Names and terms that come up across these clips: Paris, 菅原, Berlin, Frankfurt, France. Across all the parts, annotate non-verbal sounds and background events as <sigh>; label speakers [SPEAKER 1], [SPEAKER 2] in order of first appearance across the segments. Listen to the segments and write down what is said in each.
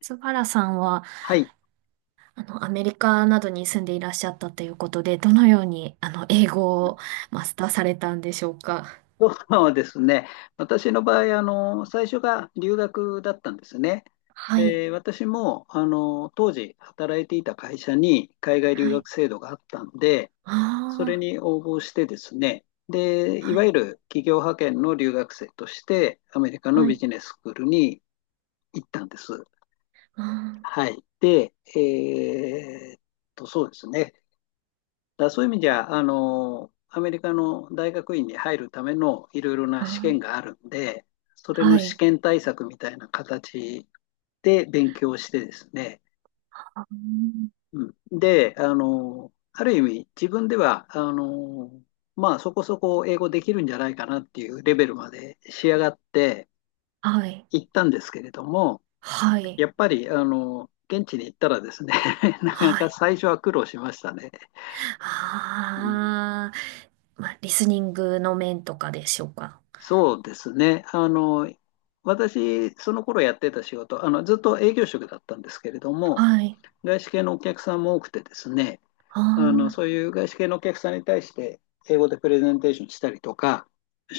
[SPEAKER 1] 菅原さんは、
[SPEAKER 2] はい。
[SPEAKER 1] アメリカなどに住んでいらっしゃったということで、どのように、英語をマスターされたんでしょうか？
[SPEAKER 2] そうですね。私の場合、あの、最初が留学だったんですね。
[SPEAKER 1] はい。
[SPEAKER 2] で、私も、あの、当時働いていた会社に海外留
[SPEAKER 1] はい。
[SPEAKER 2] 学制度があったんで、それ
[SPEAKER 1] あ
[SPEAKER 2] に応募してですね、で、
[SPEAKER 1] あ、
[SPEAKER 2] い
[SPEAKER 1] は
[SPEAKER 2] わ
[SPEAKER 1] い。
[SPEAKER 2] ゆる企業派遣の留学生として、アメリカの
[SPEAKER 1] は
[SPEAKER 2] ビ
[SPEAKER 1] い。
[SPEAKER 2] ジネススクールに行ったんです。
[SPEAKER 1] あー
[SPEAKER 2] はい。で、そうですね。だからそういう意味じゃ、あの、アメリカの大学院に入るためのいろいろな
[SPEAKER 1] あ
[SPEAKER 2] 試験
[SPEAKER 1] ー、
[SPEAKER 2] があるんで、それ
[SPEAKER 1] は
[SPEAKER 2] の試
[SPEAKER 1] い。
[SPEAKER 2] 験対策みたいな形で勉強してですね、
[SPEAKER 1] あー、
[SPEAKER 2] うん、で、あの、ある意味自分では、あの、まあそこそこ英語できるんじゃないかなっていうレベルまで仕上がって
[SPEAKER 1] はい。
[SPEAKER 2] 行ったんですけれども、
[SPEAKER 1] はい。
[SPEAKER 2] やっぱり、あの、現地に行ったらですね、<laughs> なかな
[SPEAKER 1] は
[SPEAKER 2] か
[SPEAKER 1] い。
[SPEAKER 2] 最初は苦労しましたね。うん
[SPEAKER 1] ああ、まあ、リスニングの面とかでしょうか？
[SPEAKER 2] そうですね。あの、私、その頃やってた仕事、あの、ずっと営業職だったんですけれども、
[SPEAKER 1] はい。
[SPEAKER 2] 外資系のお客さんも多くてですね、
[SPEAKER 1] あ
[SPEAKER 2] あの、
[SPEAKER 1] あ、
[SPEAKER 2] そういう外資系のお客さんに対して、英語でプレゼンテーションしたりとか、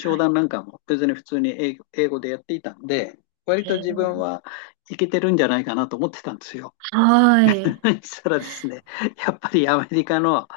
[SPEAKER 1] はい。
[SPEAKER 2] 談なんかも別に普通に英語でやっていたんで、割
[SPEAKER 1] え
[SPEAKER 2] と自分
[SPEAKER 1] ー、
[SPEAKER 2] はイケてるんじゃないかなと思ってたんですよ。
[SPEAKER 1] はい。
[SPEAKER 2] <laughs> したらですね、やっぱりアメリカの、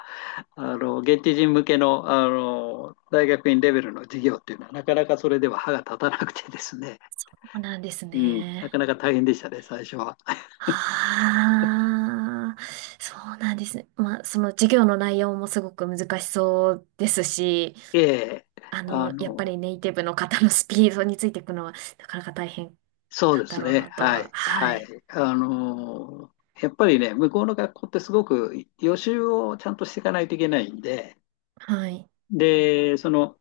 [SPEAKER 2] あの現地人向けの、あの大学院レベルの授業っていうのは、なかなかそれでは歯が立たなくてですね、
[SPEAKER 1] そうなんです
[SPEAKER 2] うん、なか
[SPEAKER 1] ね。
[SPEAKER 2] なか大変でしたね、最初は。<laughs>
[SPEAKER 1] ああ、そうなんですね。まあ、その授業の内容もすごく難しそうですし、
[SPEAKER 2] ええあ
[SPEAKER 1] やっぱ
[SPEAKER 2] の、
[SPEAKER 1] りネイティブの方のスピードについていくのはなかなか大変
[SPEAKER 2] そう
[SPEAKER 1] な
[SPEAKER 2] で
[SPEAKER 1] んだ
[SPEAKER 2] す
[SPEAKER 1] ろう
[SPEAKER 2] ね、
[SPEAKER 1] なと
[SPEAKER 2] は
[SPEAKER 1] は。
[SPEAKER 2] い、
[SPEAKER 1] は
[SPEAKER 2] は
[SPEAKER 1] い。
[SPEAKER 2] い。あの、やっぱりね、向こうの学校ってすごく予習をちゃんとしていかないといけないんで、
[SPEAKER 1] はい。
[SPEAKER 2] で、その、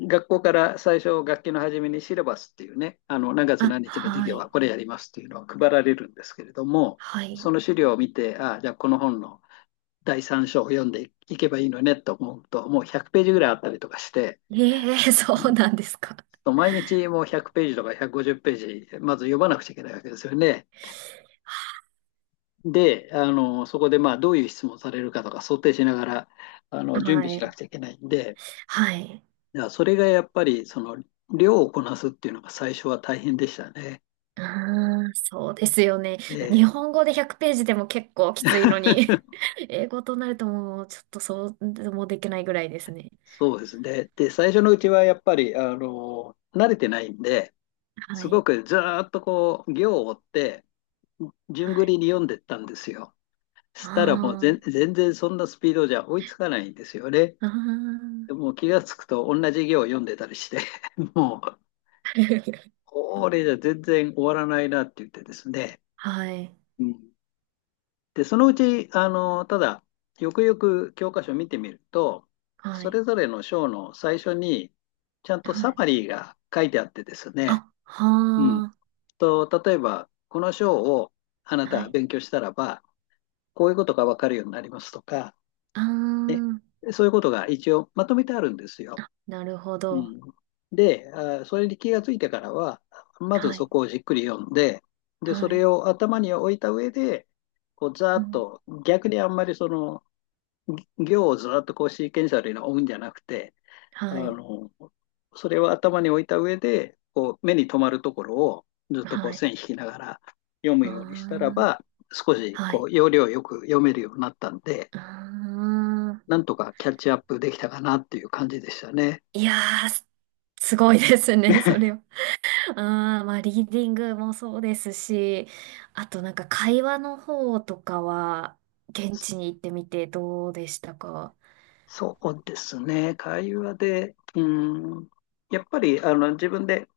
[SPEAKER 2] 学校から最初、学期の初めにシラバスっていうね、あの何月
[SPEAKER 1] あ、
[SPEAKER 2] 何日の授
[SPEAKER 1] は
[SPEAKER 2] 業は
[SPEAKER 1] い。
[SPEAKER 2] これやりますっていうのは配られるんですけれども、
[SPEAKER 1] はい。
[SPEAKER 2] その資料を見て、ああ、じゃあこの本の第3章を読んでいけばいいのねと思うと、もう100ページぐらいあったりとかして、
[SPEAKER 1] ええ、<laughs> そうなんですか。
[SPEAKER 2] 毎日もう100ページとか150ページ、まず読まなくちゃいけないわけですよね。で、あのそこでまあどういう質問されるかとか想定しながらあの準備
[SPEAKER 1] は
[SPEAKER 2] しなく
[SPEAKER 1] い。
[SPEAKER 2] ちゃいけないんで、
[SPEAKER 1] はい。
[SPEAKER 2] それがやっぱりその量をこなすっていうのが最初は大変でしたね。
[SPEAKER 1] うーん、そうですよね。
[SPEAKER 2] え
[SPEAKER 1] 日
[SPEAKER 2] え、
[SPEAKER 1] 本語で100ページでも結構きついのに、<laughs> 英語となるともうちょっとそうでもできないぐらいですね。
[SPEAKER 2] そうですね。で、最初のうちはやっぱり、あの、慣れてないんで、
[SPEAKER 1] は
[SPEAKER 2] すご
[SPEAKER 1] い。
[SPEAKER 2] くずーっとこう、行を追って、順
[SPEAKER 1] は
[SPEAKER 2] 繰り
[SPEAKER 1] い。
[SPEAKER 2] に読んでったんですよ。し
[SPEAKER 1] あ
[SPEAKER 2] たらもう全然そんなスピードじゃ追いつかないんですよね。
[SPEAKER 1] あ、あ
[SPEAKER 2] で
[SPEAKER 1] あ、
[SPEAKER 2] もう気がつくと同じ行を読んでたりして、<laughs> もう、
[SPEAKER 1] <laughs>
[SPEAKER 2] これじゃ全然終わらないなって言ってですね。
[SPEAKER 1] はい、
[SPEAKER 2] うんで、そのうち、あの、ただ、よくよく教科書を見てみると、
[SPEAKER 1] は
[SPEAKER 2] そ
[SPEAKER 1] い、
[SPEAKER 2] れぞれの章の最初に、ちゃんと
[SPEAKER 1] は
[SPEAKER 2] サ
[SPEAKER 1] い。
[SPEAKER 2] マリーが書いてあってですね、
[SPEAKER 1] あ、
[SPEAKER 2] うん。
[SPEAKER 1] は
[SPEAKER 2] と、例えば、この章をあな
[SPEAKER 1] あ、
[SPEAKER 2] た
[SPEAKER 1] は
[SPEAKER 2] は
[SPEAKER 1] い、
[SPEAKER 2] 勉強したらば、こういうことがわかるようになりますとか、
[SPEAKER 1] あ
[SPEAKER 2] ね、
[SPEAKER 1] あ、
[SPEAKER 2] そういうことが一応まとめてあるんですよ。
[SPEAKER 1] なるほ
[SPEAKER 2] う
[SPEAKER 1] ど。
[SPEAKER 2] ん。で、あー、それに気がついてからは、まず
[SPEAKER 1] は
[SPEAKER 2] そ
[SPEAKER 1] い、
[SPEAKER 2] こをじっくり読んで、で、そ
[SPEAKER 1] はい、
[SPEAKER 2] れを頭に置いた上で、こう、ざー
[SPEAKER 1] う
[SPEAKER 2] っ
[SPEAKER 1] ん、
[SPEAKER 2] と、逆にあんまりその、行をずっとこうシーケンシャルに追うんじゃなくて、あ
[SPEAKER 1] はい、
[SPEAKER 2] の、それを頭に置いた上で、こう目に留まるところをずっとこう
[SPEAKER 1] はい、
[SPEAKER 2] 線引きながら読む
[SPEAKER 1] あ
[SPEAKER 2] ようにしたらば、少し
[SPEAKER 1] あ、は
[SPEAKER 2] こ
[SPEAKER 1] い、
[SPEAKER 2] う要領よく読めるようになったんで、
[SPEAKER 1] ああ。
[SPEAKER 2] なんとかキャッチアップできたかなっていう感じでしたね。
[SPEAKER 1] いやー、すごいですね、<laughs> それは。ああ、まあ、リーディングもそうですし、あとなんか会話の方とかは、現地に行ってみてどうでしたか？
[SPEAKER 2] そうですね。会話で、うん、やっぱりあの自分で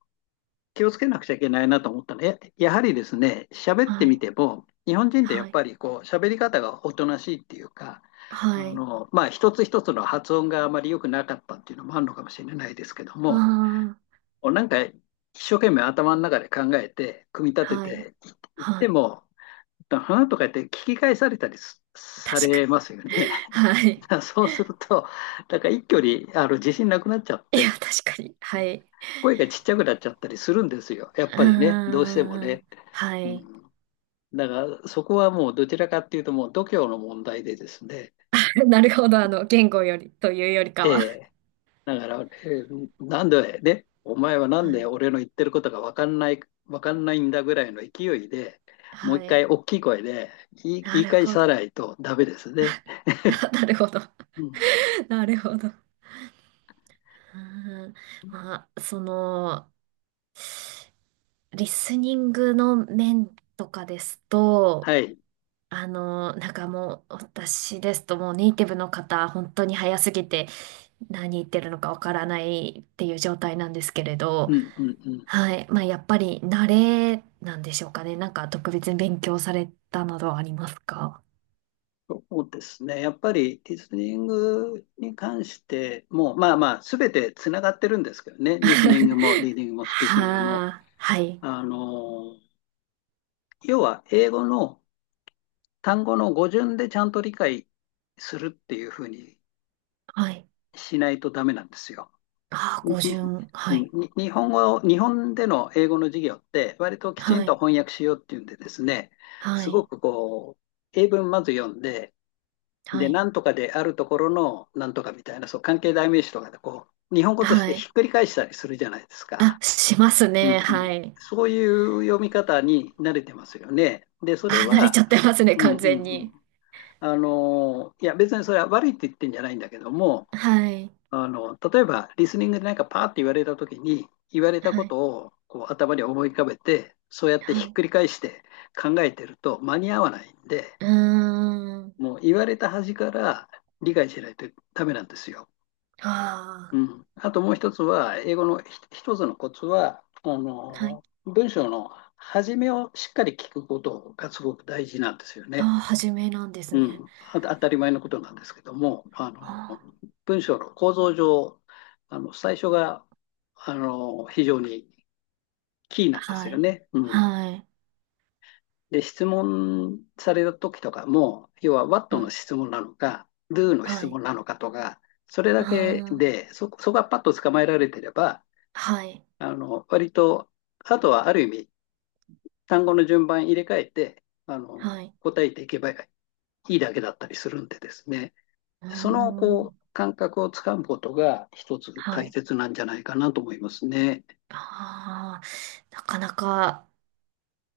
[SPEAKER 2] 気をつけなくちゃいけないなと思ったのはやはりですね、喋って
[SPEAKER 1] は
[SPEAKER 2] み
[SPEAKER 1] い、
[SPEAKER 2] ても、日本人ってやっ
[SPEAKER 1] はい。
[SPEAKER 2] ぱりこう喋り方がおとなしいっていうか、あ
[SPEAKER 1] はい。
[SPEAKER 2] の、まあ、一つ一つの発音があまり良くなかったっていうのもあるのかもしれないですけど
[SPEAKER 1] あ
[SPEAKER 2] も、
[SPEAKER 1] あ、
[SPEAKER 2] こうなんか一生懸命頭の中で考えて、組み立て
[SPEAKER 1] はい。
[SPEAKER 2] ていっ
[SPEAKER 1] は
[SPEAKER 2] て
[SPEAKER 1] い。
[SPEAKER 2] も、花とか言って聞き返されたりす
[SPEAKER 1] 確
[SPEAKER 2] さ
[SPEAKER 1] か
[SPEAKER 2] れ
[SPEAKER 1] に。
[SPEAKER 2] ますよね。
[SPEAKER 1] <laughs>
[SPEAKER 2] <laughs>
[SPEAKER 1] は
[SPEAKER 2] だ
[SPEAKER 1] い。
[SPEAKER 2] からそうすると、なんか一挙にあの自信なくなっちゃっ
[SPEAKER 1] いや、
[SPEAKER 2] て、
[SPEAKER 1] 確かに。はい。
[SPEAKER 2] 声がちっちゃくなっちゃったりするんですよ。やっ
[SPEAKER 1] あ
[SPEAKER 2] ぱりね、どうしても
[SPEAKER 1] あ、
[SPEAKER 2] ね。
[SPEAKER 1] は
[SPEAKER 2] う
[SPEAKER 1] い。
[SPEAKER 2] んだから、そこはもうどちらかっていうと、もう度胸の問題でですね、
[SPEAKER 1] <laughs> なるほど。言語より、というより
[SPEAKER 2] え
[SPEAKER 1] かは。
[SPEAKER 2] え、だから、ええなんでね、お前はなん
[SPEAKER 1] は
[SPEAKER 2] で
[SPEAKER 1] い。
[SPEAKER 2] 俺の言ってることが分かんない、わかんないんだぐらいの勢いで、もう
[SPEAKER 1] は
[SPEAKER 2] 一回
[SPEAKER 1] い。
[SPEAKER 2] 大きい声で
[SPEAKER 1] な
[SPEAKER 2] 言い
[SPEAKER 1] る
[SPEAKER 2] 返
[SPEAKER 1] ほど。
[SPEAKER 2] さ
[SPEAKER 1] <laughs>
[SPEAKER 2] ないとダメですね。
[SPEAKER 1] あ、なるほど。
[SPEAKER 2] うん、
[SPEAKER 1] <laughs> なるほど。うーん。まあ、その、リスニングの面とかですと、
[SPEAKER 2] はい。
[SPEAKER 1] なんかもう、私ですともうネイティブの方、本当に早すぎて、何言ってるのかわからないっていう状態なんですけれ
[SPEAKER 2] う
[SPEAKER 1] ど、
[SPEAKER 2] ん、うん、うん。
[SPEAKER 1] はい。まあ、やっぱり慣れなんでしょうかね。なんか特別に勉強されたなどはありますか？
[SPEAKER 2] そうですね。やっぱりリスニングに関しても、まあまあ、すべてつながってるんですけどね。リスニングも、リー
[SPEAKER 1] <laughs>
[SPEAKER 2] ディングも、スピーキングも。
[SPEAKER 1] はあ、<laughs> はい、
[SPEAKER 2] あの要は英語の単語の語順でちゃんと理解するっていうふうに
[SPEAKER 1] はい。
[SPEAKER 2] しないとダメなんですよ。
[SPEAKER 1] ああ、
[SPEAKER 2] に
[SPEAKER 1] 語順、はい、
[SPEAKER 2] に日本での英語の授業って割ときち
[SPEAKER 1] は
[SPEAKER 2] んと
[SPEAKER 1] い、
[SPEAKER 2] 翻訳しようっていうんでですね、
[SPEAKER 1] は
[SPEAKER 2] すご
[SPEAKER 1] い、
[SPEAKER 2] くこう、英文まず読んで、
[SPEAKER 1] は
[SPEAKER 2] で、
[SPEAKER 1] い、
[SPEAKER 2] なんとかであるところのなんとかみたいな、そう、関係代名詞とかでこう、日本語とし
[SPEAKER 1] は
[SPEAKER 2] てひっ
[SPEAKER 1] い。
[SPEAKER 2] くり返したりするじゃないです
[SPEAKER 1] あ、
[SPEAKER 2] か。
[SPEAKER 1] します
[SPEAKER 2] うん
[SPEAKER 1] ね、
[SPEAKER 2] う
[SPEAKER 1] は
[SPEAKER 2] ん、
[SPEAKER 1] い。
[SPEAKER 2] そういう読み方に慣れてますよね。で、それ
[SPEAKER 1] あ、慣れ
[SPEAKER 2] は、
[SPEAKER 1] ちゃってますね、
[SPEAKER 2] うん
[SPEAKER 1] 完
[SPEAKER 2] うんう
[SPEAKER 1] 全に。
[SPEAKER 2] ん。あの、いや、別にそれは悪いって言ってんじゃないんだけども、
[SPEAKER 1] はい、
[SPEAKER 2] あの、例えば、リスニングでなんかパーって言われたときに、言われた
[SPEAKER 1] は
[SPEAKER 2] こ
[SPEAKER 1] い、
[SPEAKER 2] とをこう頭に思い浮かべて、そうやってひ
[SPEAKER 1] は
[SPEAKER 2] っ
[SPEAKER 1] い。
[SPEAKER 2] くり返して考えてると間に合わないんで、
[SPEAKER 1] うーん。
[SPEAKER 2] もう言われた端から理解しないとダメなんですよ。
[SPEAKER 1] あ
[SPEAKER 2] うん。あともう一つは、英語の一つのコツは、あ
[SPEAKER 1] あ、はい。
[SPEAKER 2] の、文章の始めをしっかり聞くことがすごく大事なんですよ
[SPEAKER 1] あ
[SPEAKER 2] ね。
[SPEAKER 1] あ、初めなんです
[SPEAKER 2] う
[SPEAKER 1] ね。
[SPEAKER 2] ん、あ当たり前のことなんですけども、あの、
[SPEAKER 1] ああ、
[SPEAKER 2] 文章の構造上、あの、最初が、あの、非常にキーなんです
[SPEAKER 1] は
[SPEAKER 2] よ
[SPEAKER 1] い。
[SPEAKER 2] ね。うん。
[SPEAKER 1] はい。
[SPEAKER 2] で、質問された時とかも、要は
[SPEAKER 1] は
[SPEAKER 2] What の
[SPEAKER 1] い。
[SPEAKER 2] 質問なのか、Do の
[SPEAKER 1] は
[SPEAKER 2] 質
[SPEAKER 1] い。
[SPEAKER 2] 問なのかとか、それ
[SPEAKER 1] あ
[SPEAKER 2] だけ
[SPEAKER 1] ー、
[SPEAKER 2] で、そこがパッと捕まえられてれば、
[SPEAKER 1] はい。
[SPEAKER 2] あの、割と、あとはある意味、単語の順番入れ替えて、あの、
[SPEAKER 1] はい。
[SPEAKER 2] 答えていけばいいだけだったりするんでですね。
[SPEAKER 1] うー
[SPEAKER 2] そのこ
[SPEAKER 1] ん。
[SPEAKER 2] う感覚をつかむことが一つ
[SPEAKER 1] は
[SPEAKER 2] 大
[SPEAKER 1] い。
[SPEAKER 2] 切なんじゃないかなと思いますね。
[SPEAKER 1] ああ、なかなか、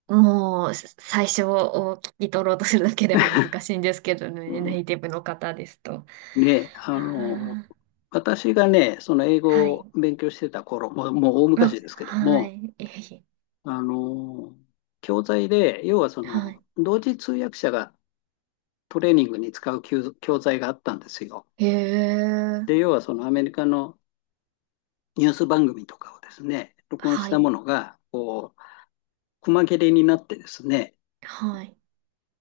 [SPEAKER 1] もう、最初を聞き取ろうとするだけでも難しいんですけど
[SPEAKER 2] う
[SPEAKER 1] ね、
[SPEAKER 2] ん、
[SPEAKER 1] ネイティブの方ですと。う
[SPEAKER 2] ね、あ
[SPEAKER 1] ー
[SPEAKER 2] の、
[SPEAKER 1] ん。
[SPEAKER 2] 私がね、その英
[SPEAKER 1] は
[SPEAKER 2] 語を
[SPEAKER 1] い。
[SPEAKER 2] 勉強してた頃、もう大
[SPEAKER 1] あ、
[SPEAKER 2] 昔ですけど
[SPEAKER 1] は
[SPEAKER 2] も、
[SPEAKER 1] い。いえいえ、
[SPEAKER 2] あの、教材で、要はそ
[SPEAKER 1] は
[SPEAKER 2] の、
[SPEAKER 1] い。
[SPEAKER 2] 同時通訳者がトレーニングに使う教材があったんですよ。
[SPEAKER 1] へえ。
[SPEAKER 2] で、要はそのアメリカのニュース番組とかをですね、録音
[SPEAKER 1] は
[SPEAKER 2] した
[SPEAKER 1] い。
[SPEAKER 2] ものが、こう、細切れになってですね、
[SPEAKER 1] はい。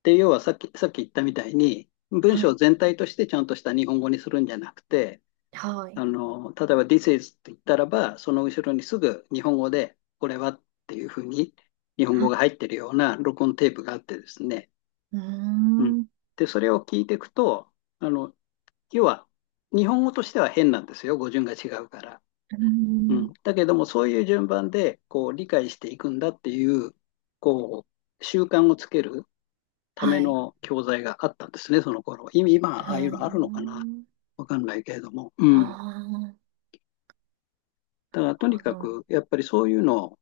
[SPEAKER 2] で、要はさっき言ったみたいに、文
[SPEAKER 1] は
[SPEAKER 2] 章
[SPEAKER 1] い。
[SPEAKER 2] 全体としてちゃんとした日本語にするんじゃなくて、
[SPEAKER 1] は
[SPEAKER 2] あ
[SPEAKER 1] い。
[SPEAKER 2] の、例えば This is って言ったらば、その後ろにすぐ日本語で、これはっていうふうに日本語
[SPEAKER 1] あ、
[SPEAKER 2] が入ってるような録音テープがあってですね。
[SPEAKER 1] うー
[SPEAKER 2] うん。
[SPEAKER 1] ん。う
[SPEAKER 2] で、それを聞いていくと、あの、要は日本語としては変なんですよ。語順が違うから。
[SPEAKER 1] ー
[SPEAKER 2] う
[SPEAKER 1] ん。
[SPEAKER 2] ん。だけども、そういう順番で、こう、理解していくんだっていう、こう、習慣をつけるた
[SPEAKER 1] は
[SPEAKER 2] め
[SPEAKER 1] い。
[SPEAKER 2] の教材があったんですね、その頃。今
[SPEAKER 1] う
[SPEAKER 2] ああいう
[SPEAKER 1] ー
[SPEAKER 2] のあるのかな
[SPEAKER 1] ん。
[SPEAKER 2] わかんないけれども。う
[SPEAKER 1] あ
[SPEAKER 2] ん。
[SPEAKER 1] あ、なる
[SPEAKER 2] だからとに
[SPEAKER 1] ほ
[SPEAKER 2] か
[SPEAKER 1] ど。
[SPEAKER 2] く、やっぱりそういうの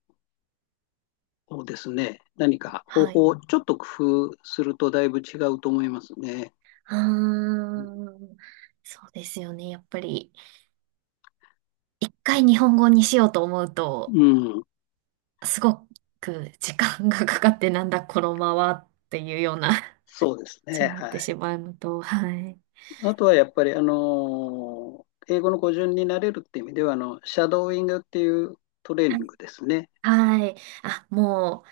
[SPEAKER 2] をですね、何か方
[SPEAKER 1] はい。
[SPEAKER 2] 法をちょっと工夫するとだいぶ違うと思いますね。
[SPEAKER 1] ああ、
[SPEAKER 2] う
[SPEAKER 1] そうですよね。やっぱり、一回日本語にしようと思うと、
[SPEAKER 2] ん。
[SPEAKER 1] すごく時間がかかって、なんだこのままっていうような感
[SPEAKER 2] そうです
[SPEAKER 1] じ
[SPEAKER 2] ね。
[SPEAKER 1] になって
[SPEAKER 2] は
[SPEAKER 1] し
[SPEAKER 2] い。
[SPEAKER 1] まうのと、はい。
[SPEAKER 2] あとはやっぱり、あのー英語の語順になれるっていう意味では、あの、シャドーイングっていうトレーニングですね。
[SPEAKER 1] はい。あ、も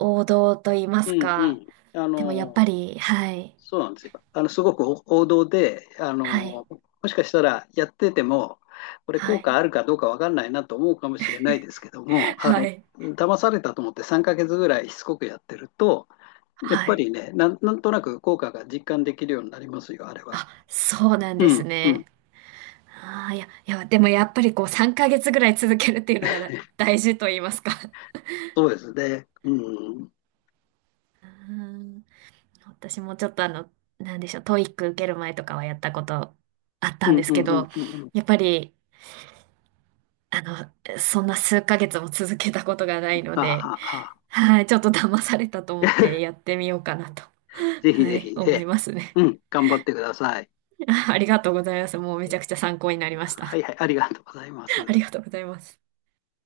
[SPEAKER 1] う、王道と言いま
[SPEAKER 2] う
[SPEAKER 1] す
[SPEAKER 2] んう
[SPEAKER 1] か。
[SPEAKER 2] ん。あ
[SPEAKER 1] でもやっ
[SPEAKER 2] の
[SPEAKER 1] ぱり、はい。
[SPEAKER 2] そうなんですよ。あの、すごく王道で、あ
[SPEAKER 1] はい。
[SPEAKER 2] の、もしかしたらやってても、これ
[SPEAKER 1] は
[SPEAKER 2] 効果
[SPEAKER 1] い。
[SPEAKER 2] あるかどうかわかんないなと思うかもしれないですけども、あ
[SPEAKER 1] は
[SPEAKER 2] の、
[SPEAKER 1] い。
[SPEAKER 2] 騙されたと思って3ヶ月ぐらいしつこくやってると、やっ
[SPEAKER 1] は
[SPEAKER 2] ぱ
[SPEAKER 1] い。
[SPEAKER 2] りね、なんとなく効果が実感できるようになりますよ、あれは。
[SPEAKER 1] あ、そうなん
[SPEAKER 2] う
[SPEAKER 1] です
[SPEAKER 2] ん、うん、
[SPEAKER 1] ね。ああ、いや、いや、でもやっぱりこう3ヶ月ぐらい続けるっていうのが大事と言いますか。
[SPEAKER 2] そうですね。うん、うん、
[SPEAKER 1] うーん。私もちょっとなんでしょう、トイック受ける前とかはやったことあっ
[SPEAKER 2] う
[SPEAKER 1] たん
[SPEAKER 2] ん、
[SPEAKER 1] です
[SPEAKER 2] うん、
[SPEAKER 1] け
[SPEAKER 2] うん
[SPEAKER 1] ど、
[SPEAKER 2] うん。
[SPEAKER 1] やっぱり、そんな数ヶ月も続けたことがないの
[SPEAKER 2] あ
[SPEAKER 1] で、
[SPEAKER 2] あ、ああ。
[SPEAKER 1] はい、ちょっと騙されたと思ってや
[SPEAKER 2] <laughs>
[SPEAKER 1] ってみようかなと、
[SPEAKER 2] ぜひ
[SPEAKER 1] は
[SPEAKER 2] ぜ
[SPEAKER 1] い、
[SPEAKER 2] ひ、え
[SPEAKER 1] 思い
[SPEAKER 2] え、
[SPEAKER 1] ますね。
[SPEAKER 2] うん、頑張ってください。
[SPEAKER 1] ありがとうございます。もう
[SPEAKER 2] は
[SPEAKER 1] めち
[SPEAKER 2] い、
[SPEAKER 1] ゃくちゃ参考になりまし
[SPEAKER 2] は
[SPEAKER 1] た。
[SPEAKER 2] い、はいありがとうございます。
[SPEAKER 1] ありがとうございます。